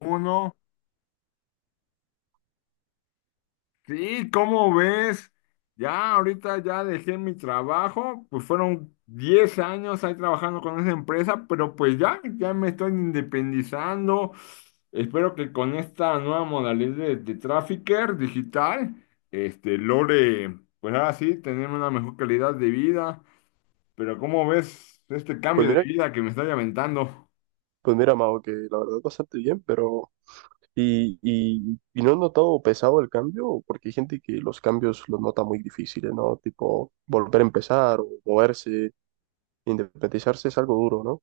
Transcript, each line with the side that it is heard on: left: Uno, sí, ¿cómo ves? Ya ahorita ya dejé mi trabajo, pues fueron 10 años ahí trabajando con esa empresa, pero pues ya, ya me estoy independizando. Espero que con esta nueva modalidad de trafficker digital, logre, pues ahora sí, tener una mejor calidad de vida. Pero ¿cómo ves este
right: Pues
left: cambio de
right: mira,
left: vida que me estoy aventando?
right: pues mira, Mao, que la verdad bastante bien, pero y no he notado pesado el cambio, porque hay gente que los cambios los nota muy difíciles, ¿no? Tipo, volver a empezar o moverse, independizarse es algo duro, ¿no?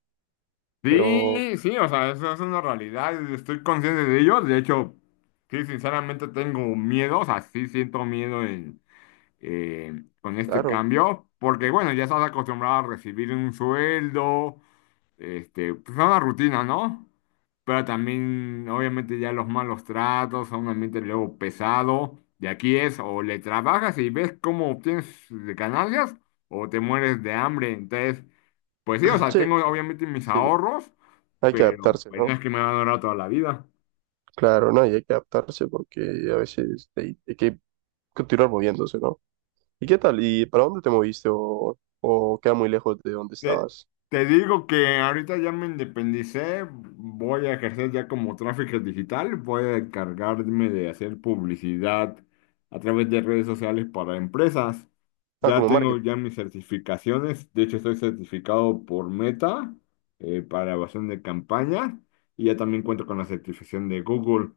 right: Pero,
left: Sí, sí, o sea, eso es una realidad, estoy consciente de ello, de hecho, sí, sinceramente tengo miedo, o sea, sí siento miedo en, eh, con este
right: claro,
left: cambio, porque bueno, ya estás acostumbrado a recibir un sueldo, pues es una rutina, ¿no? Pero también, obviamente, ya los malos tratos, a un ambiente luego pesado, de aquí es, o le trabajas y ves cómo obtienes de ganancias, o te mueres de hambre, entonces... Pues sí, o sea,
right: sí,
left: tengo
right: hay que,
left: obviamente mis
right: sí,
left: ahorros,
right: hay que
left: pero
right: adaptarse,
left: bueno,
right: ¿no?
left: es que me van a durar toda la vida.
right: Claro, ¿no? Y hay que adaptarse porque a veces hay que continuar moviéndose, ¿no? ¿Y qué tal? ¿Y para dónde te moviste o queda muy lejos de donde
left: te
right: estabas?
left: Te digo que ahorita ya me independicé, voy a ejercer ya como tráfico digital, voy a encargarme de hacer publicidad a través de redes sociales para empresas.
right: Ah,
left: Ya
right: como
left: tengo
right: marketing.
left: ya mis certificaciones, de hecho estoy certificado por Meta para evaluación de campañas y ya también cuento con la certificación de Google.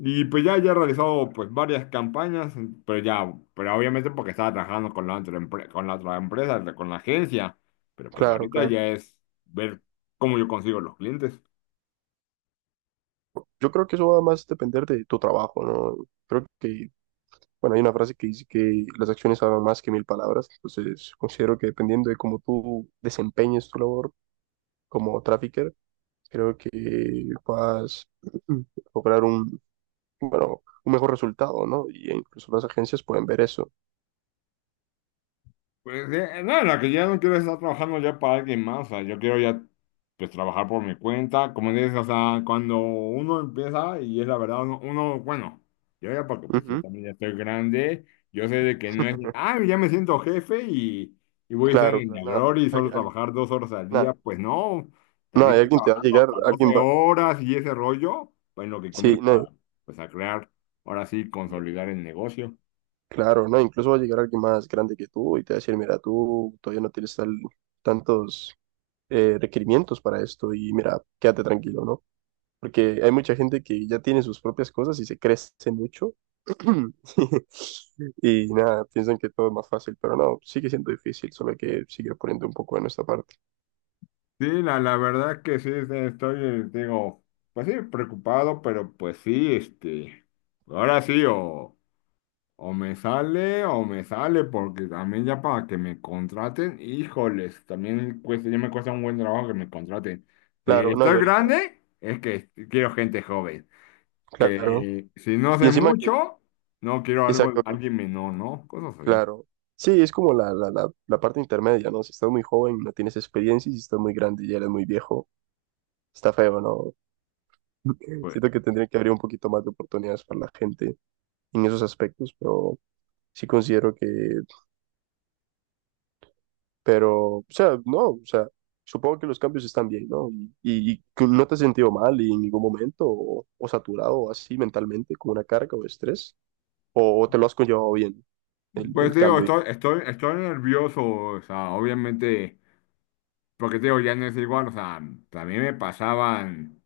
left: Y pues ya, ya he realizado pues varias campañas, pero ya, pero obviamente porque estaba trabajando con la con la otra empresa, con la agencia, pero pues
right: Claro,
left: ahorita
right: claro.
left: ya es ver cómo yo consigo los clientes.
right: Yo creo que eso va más a depender de tu trabajo, ¿no? Creo que, bueno, hay una frase que dice que las acciones hablan más que mil palabras, entonces considero que dependiendo de cómo tú desempeñes tu labor como trafficker, creo que vas a lograr un, bueno, un mejor resultado, ¿no? Y incluso las agencias pueden ver eso.
left: Pues, no, la que ya no quiero es estar trabajando ya para alguien más, o sea, yo quiero ya pues trabajar por mi cuenta, como dices, o sea, cuando uno empieza y es la verdad, uno, bueno, yo ya porque pues yo
right: Ujú.
left: también ya estoy grande, yo sé de que no es, ah, ya me siento jefe y voy a estar
right: Claro,
left: en la
right: claro, nada,
left: gloria y solo
right: alguien, alguien-
left: trabajar dos horas al día,
right: nada,
left: pues no, también
right: nada, y
left: estoy
right: alguien te va a
left: trabajando
right: llegar,
left: hasta
right: alguien
left: 12
right: va,
left: horas y ese rollo, pues en lo que
right: sí, no.
left: comienza pues a crear, ahora sí, consolidar el negocio.
right: Claro, ¿no? Incluso va a llegar alguien más grande que tú y te va a decir, mira, tú todavía no tienes tantos requerimientos para esto y mira, quédate tranquilo, ¿no? Porque hay mucha gente que ya tiene sus propias cosas y se crece mucho y nada, piensan que todo es más fácil, pero no, sigue siendo difícil, solo hay que seguir poniendo un poco de nuestra parte.
left: Sí, la verdad que sí, estoy, digo, pues sí, preocupado, pero pues sí, ahora sí, o me sale, porque también ya para que me contraten, híjoles, también cuesta, ya me cuesta un buen trabajo que me contraten. Si
right: Claro, no, y
left: estoy
right: ahorita,
left: grande, es que quiero gente joven,
right: claro.
left: que si no
right: Y
left: sé
right: encima que,
left: mucho, no quiero algo,
right: exacto,
left: alguien menor, ¿no? Cosas así.
right: claro. Sí, es como la parte intermedia, ¿no? Si estás muy joven, no tienes experiencia, y si estás muy grande, ya eres muy viejo. Está feo, ¿no?
left: Pues,
right: Siento que tendría que abrir un poquito más de oportunidades para la gente en esos aspectos, pero sí considero que, pero, o sea, no, o sea, supongo que los cambios están bien, ¿no? Y que no te has sentido mal y en ningún momento, o saturado o así mentalmente, con una carga o estrés, o te lo has conllevado bien, el,
left: pues
right: el
left: digo,
right: cambio.
left: estoy nervioso, o sea, obviamente. Porque te digo, ya no es igual, o sea, también me pasaban,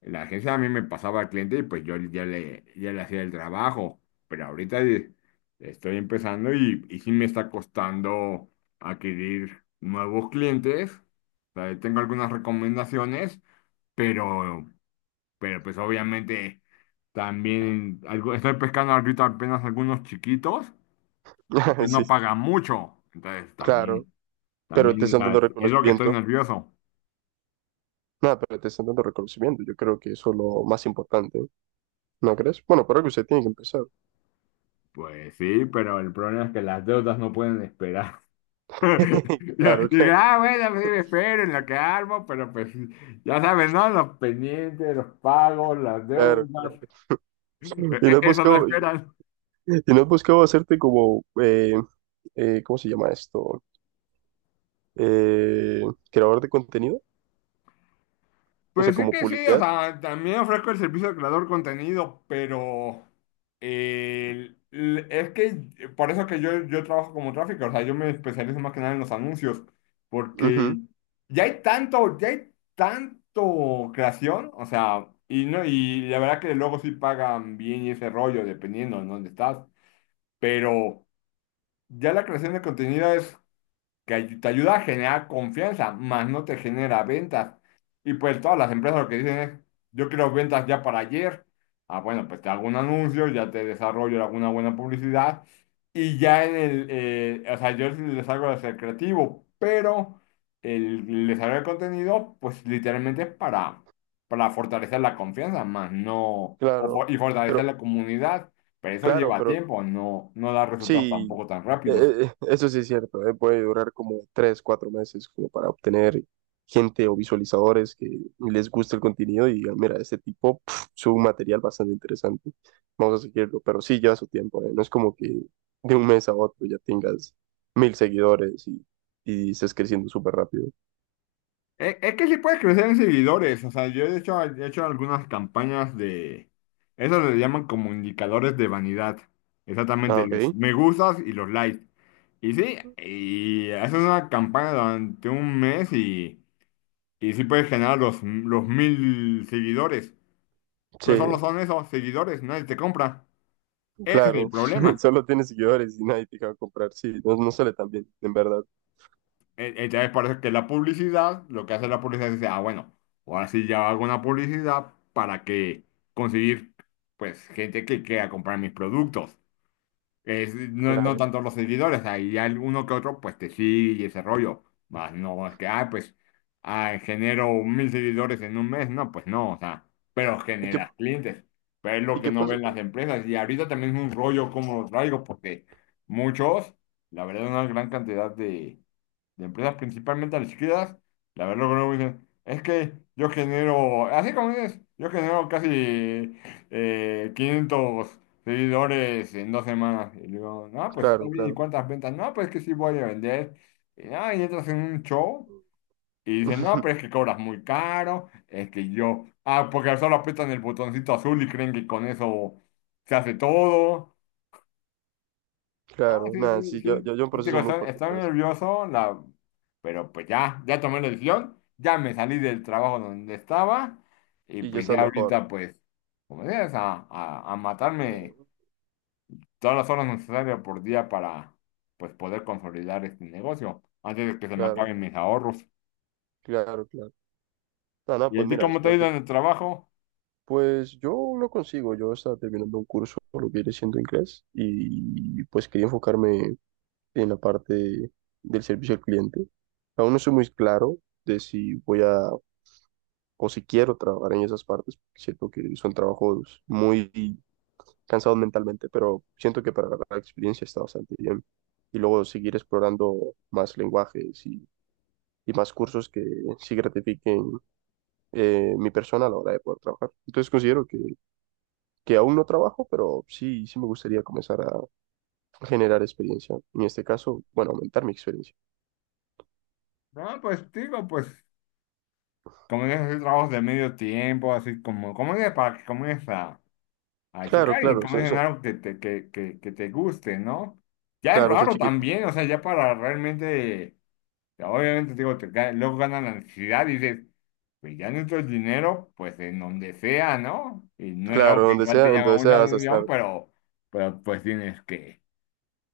left: la agencia a mí me pasaba al cliente y pues yo ya le hacía el trabajo, pero ahorita estoy empezando y sí me está costando adquirir nuevos clientes, o sea, tengo algunas recomendaciones, pero, pero pues obviamente también algo, estoy pescando ahorita apenas algunos chiquitos, que pues
right: Sí,
left: no pagan mucho, entonces
right: claro,
left: también,
right: pero te
left: también, o
right: están
left: sea,
right: dando
left: es lo que estoy
right: reconocimiento.
left: nervioso.
right: Nada, pero te están dando reconocimiento. Yo creo que eso es lo más importante, ¿no crees? Bueno, por algo usted tiene que empezar.
left: Pues sí, pero el problema es que las deudas no pueden esperar. Yo
right: Claro,
left: dije,
right: claro.
left: ah, bueno, pues sí, me espero en lo que armo, pero pues ya saben, ¿no? Los pendientes, los pagos, las
right: Claro, claro.
left: deudas,
right: Y no has
left: eso no
right: buscado,
left: esperan.
right: y no has buscado hacerte como, ¿cómo se llama esto? Eh, creador de contenido, o sea,
left: Pues sí
right: como
left: que sí, o
right: publicidad.
left: sea, también ofrezco el servicio de creador de contenido, pero es que por eso que yo trabajo como tráfico, o sea, yo me especializo más que nada en los anuncios,
right: Ujú,
left: porque ya hay tanto creación, o sea, y no, y la verdad que luego sí pagan bien y ese rollo, dependiendo en dónde estás, pero ya la creación de contenido que te ayuda a generar confianza, más no te genera ventas. Y pues todas las empresas lo que dicen es, yo quiero ventas ya para ayer. Ah, bueno, pues te hago un anuncio, ya te desarrollo alguna buena publicidad y ya en el, o sea, yo sí les hago de ser creativo, pero el desarrollo de contenido, pues literalmente es para fortalecer la confianza, más no,
right: claro,
left: y fortalecer
right: pero,
left: la comunidad, pero eso
right: claro,
left: lleva
right: pero
left: tiempo, no, no da resultados
right: sí,
left: tampoco tan rápidos.
right: eso sí es cierto, puede durar como tres, cuatro meses como para obtener gente o visualizadores que les guste el contenido y digan, mira, este tipo pf, sube un material bastante interesante, vamos a seguirlo, pero sí lleva su tiempo, no es como que de un mes a otro ya tengas 1000 seguidores y estés creciendo súper rápido.
left: Es que sí puedes crecer en seguidores. O sea, he hecho algunas campañas de... Eso le llaman como indicadores de vanidad.
right: Ah,
left: Exactamente,
right: ok,
left: los me gustas y los likes. Y sí, y haces una campaña durante un mes y sí puedes generar los mil seguidores. Pero
right: sí,
left: solo son esos seguidores, nadie te compra. Ese es el
right: claro,
left: problema.
right: solo tienes seguidores y nadie te va a comprar, sí, no, no sale tan bien, en verdad,
left: Entonces parece que la publicidad, lo que hace la publicidad es decir ah, bueno, ahora sí ya hago una publicidad para que conseguir, pues, gente que quiera comprar mis productos. Es, no, no
right: claro.
left: tanto los seguidores, ahí hay uno que otro, pues, te sigue y ese rollo. Más no es que, ah, pues, ah, genero mil seguidores en un mes. No, pues no, o sea, pero
right: ¿Y qué,
left: generas clientes. Pero es lo
right: y
left: que
right: qué
left: no
right: pasó?
left: ven las empresas. Y ahorita también es un rollo como los traigo, porque muchos, la verdad, una gran cantidad de empresas principalmente a la izquierda, la verdad lo que no me dicen, es que yo genero, así como dices, yo genero casi 500 seguidores en dos semanas. Y digo, no, pues está
right: Claro,
left: bien, ¿y
right: claro.
left: cuántas ventas? No, pues es que sí voy a vender. Y, no, y entras en un show y dicen, no, pero es que cobras muy caro, es que yo, ah, porque solo apretan el botoncito azul y creen que con eso se hace todo. Ah,
right: Claro,
left: sí,
right: nada,
left: sí,
right: sí, yo,
left: sí.
right: yo, yo un
left: Digo,
right: proceso muy por
left: estoy
right: detrás.
left: nervioso, la... pero pues ya, ya tomé la decisión, ya me salí del trabajo donde estaba y
right: Y ya
left: pues
right: estás
left: ya
right: mejor.
left: ahorita pues, como dices, a
right: eh,
left: matarme todas las horas necesarias por día para pues poder consolidar este negocio antes de que se me
right: Claro,
left: acaben mis ahorros.
right: claro, claro. Nada, nada,
left: ¿Y a
right: pues
left: ti
right: mira,
left: cómo te ha
right: espero
left: ido
right: que,
left: en el trabajo?
right: pues yo lo consigo, yo estaba terminando un curso por lo que viene siendo inglés y pues quería enfocarme en la parte del servicio al cliente. Aún no soy muy claro de si voy a o si quiero trabajar en esas partes, porque siento que son trabajos muy cansados mentalmente, pero siento que para la experiencia está bastante bien. Y luego seguir explorando más lenguajes y más cursos que sí gratifiquen, mi persona a la hora de poder trabajar. Entonces considero que aún no trabajo, pero sí, sí me gustaría comenzar a generar experiencia. En este caso, bueno, aumentar mi experiencia.
left: Ah, pues digo, pues como dices, hay trabajos de medio tiempo, así como, como dices, para que comiences a
right: Claro,
left: checar y
right: claro,
left: como comer algo que te, que te guste, ¿no? Ya es
right: claro, son
left: raro
right: chiquitos.
left: también, o sea, ya para realmente, obviamente, digo, luego ganan la ansiedad y dices, pues ya necesito el dinero, pues en donde sea, ¿no? Y no es algo
right: Claro,
left: que
right: donde
left: igual
right: sea,
left: te llama
right: entonces
left: mucha
right: sea vas a estar.
left: atención, pero pues tienes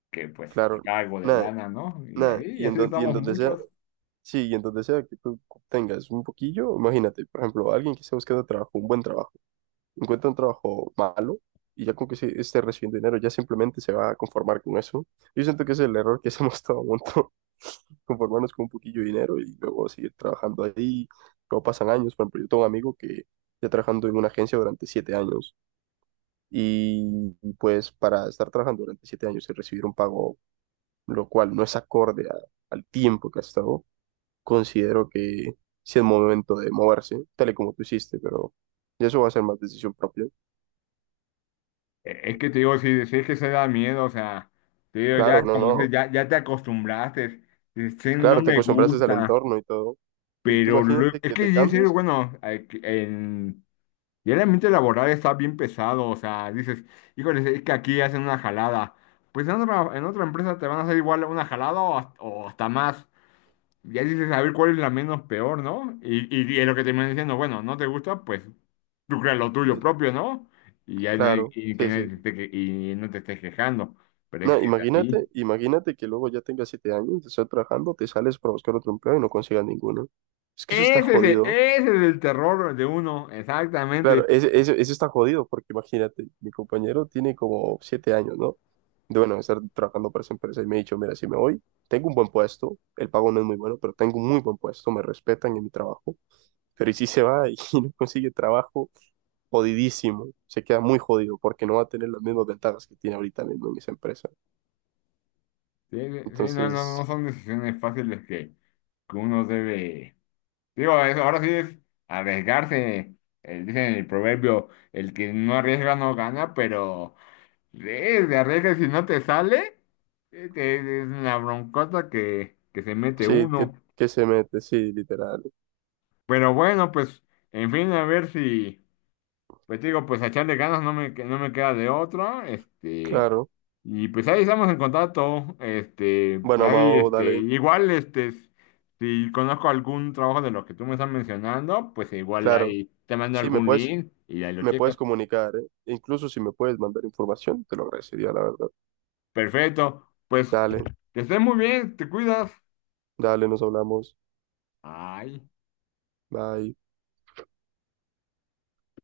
left: que pues,
right: Claro,
left: sacar algo de
right: nada,
left: lana, ¿no?
right: nada.
left: Y
right: Y en,
left: así
right: don- y en
left: estamos
right: donde sea,
left: muchos.
right: sí, y en donde sea que tú tengas un poquillo, imagínate, por ejemplo, alguien que esté buscando trabajo, un buen trabajo encuentra un trabajo malo y ya con que se esté recibiendo dinero, ya simplemente se va a conformar con eso. Yo siento que ese es el error que hacemos todo el mundo, conformarnos con un poquillo de dinero y luego seguir trabajando ahí. Luego pasan años, por ejemplo, yo tengo un amigo que está trabajando en una agencia durante 7 años y pues para estar trabajando durante 7 años y recibir un pago, lo cual no es acorde a-, al tiempo que has estado, considero que sí es momento de moverse, tal y como tú hiciste, pero ya eso va a ser más decisión propia.
left: Es que te digo, si es que se da miedo, o sea, te digo, ya,
right: Claro, no,
left: como
right: no.
left: dices, ya, ya te acostumbraste, dices, "Chin, no
right: Claro, te
left: me
right: acostumbraste al
left: gusta.
right: entorno y todo. Y tú
left: Pero
right: imagínate
left: es
right: que
left: que,
right: te
left: en serio,
right: cambies.
left: bueno, ya el ambiente laboral está bien pesado, o sea, dices, híjole, es que aquí hacen una jalada. Pues en otra empresa te van a hacer igual una jalada o hasta más. Ya dices, a ver cuál es la menos peor, ¿no? Y es lo que te van diciendo, bueno, no te gusta, pues tú creas lo tuyo
right: Ve,
left: propio, ¿no? Y ya
right: claro,
left: y que
right: sí,
left: nadie te
right: sí.
left: esté y no te estés quejando, pero es
right: No,
left: que es así.
right: imagínate, imagínate que luego ya tengas 7 años, te estás trabajando, te sales para buscar otro empleo y no consigas ninguno. Es que eso está jodido.
left: Ese es el terror de uno, exactamente.
right: Claro, eso está jodido porque imagínate, mi compañero tiene como 7 años, ¿no? De bueno, estar trabajando para esa empresa y me ha dicho, mira, si me voy, tengo un buen puesto, el pago no es muy bueno, pero tengo un muy buen puesto, me respetan en mi trabajo. Pero ¿y si se va y no consigue trabajo? Jodidísimo, se queda muy jodido porque no va a tener las mismas ventajas que tiene ahorita mismo en esa empresa.
left: Sí, sí, no, no,
right: Entonces,
left: no son decisiones fáciles que uno debe. Digo, eso ahora sí es arriesgarse. El, dicen en el proverbio, el que no arriesga no gana, pero de arriesgas si no te sale, es una broncota que se mete
right: sí,
left: uno.
right: que se mete, sí, literal.
left: Pero bueno, pues, en fin, a ver si. Pues te digo, pues a echarle ganas no me queda de otra,
right: Claro.
left: y pues ahí estamos en contacto,
right: Bueno,
left: pues ahí,
right: Amado, dale.
left: igual, si conozco algún trabajo de los que tú me estás mencionando, pues igual
right: Claro.
left: ahí te mando
right: Sí,
left: algún link y ahí lo
right: me puedes
left: checas.
right: comunicar, ¿eh? Incluso si me puedes mandar información, te lo agradecería, la verdad.
left: Perfecto, pues
right: Dale,
left: que estés muy bien, te cuidas.
right: dale, nos hablamos.
left: Ay.
right: Bye.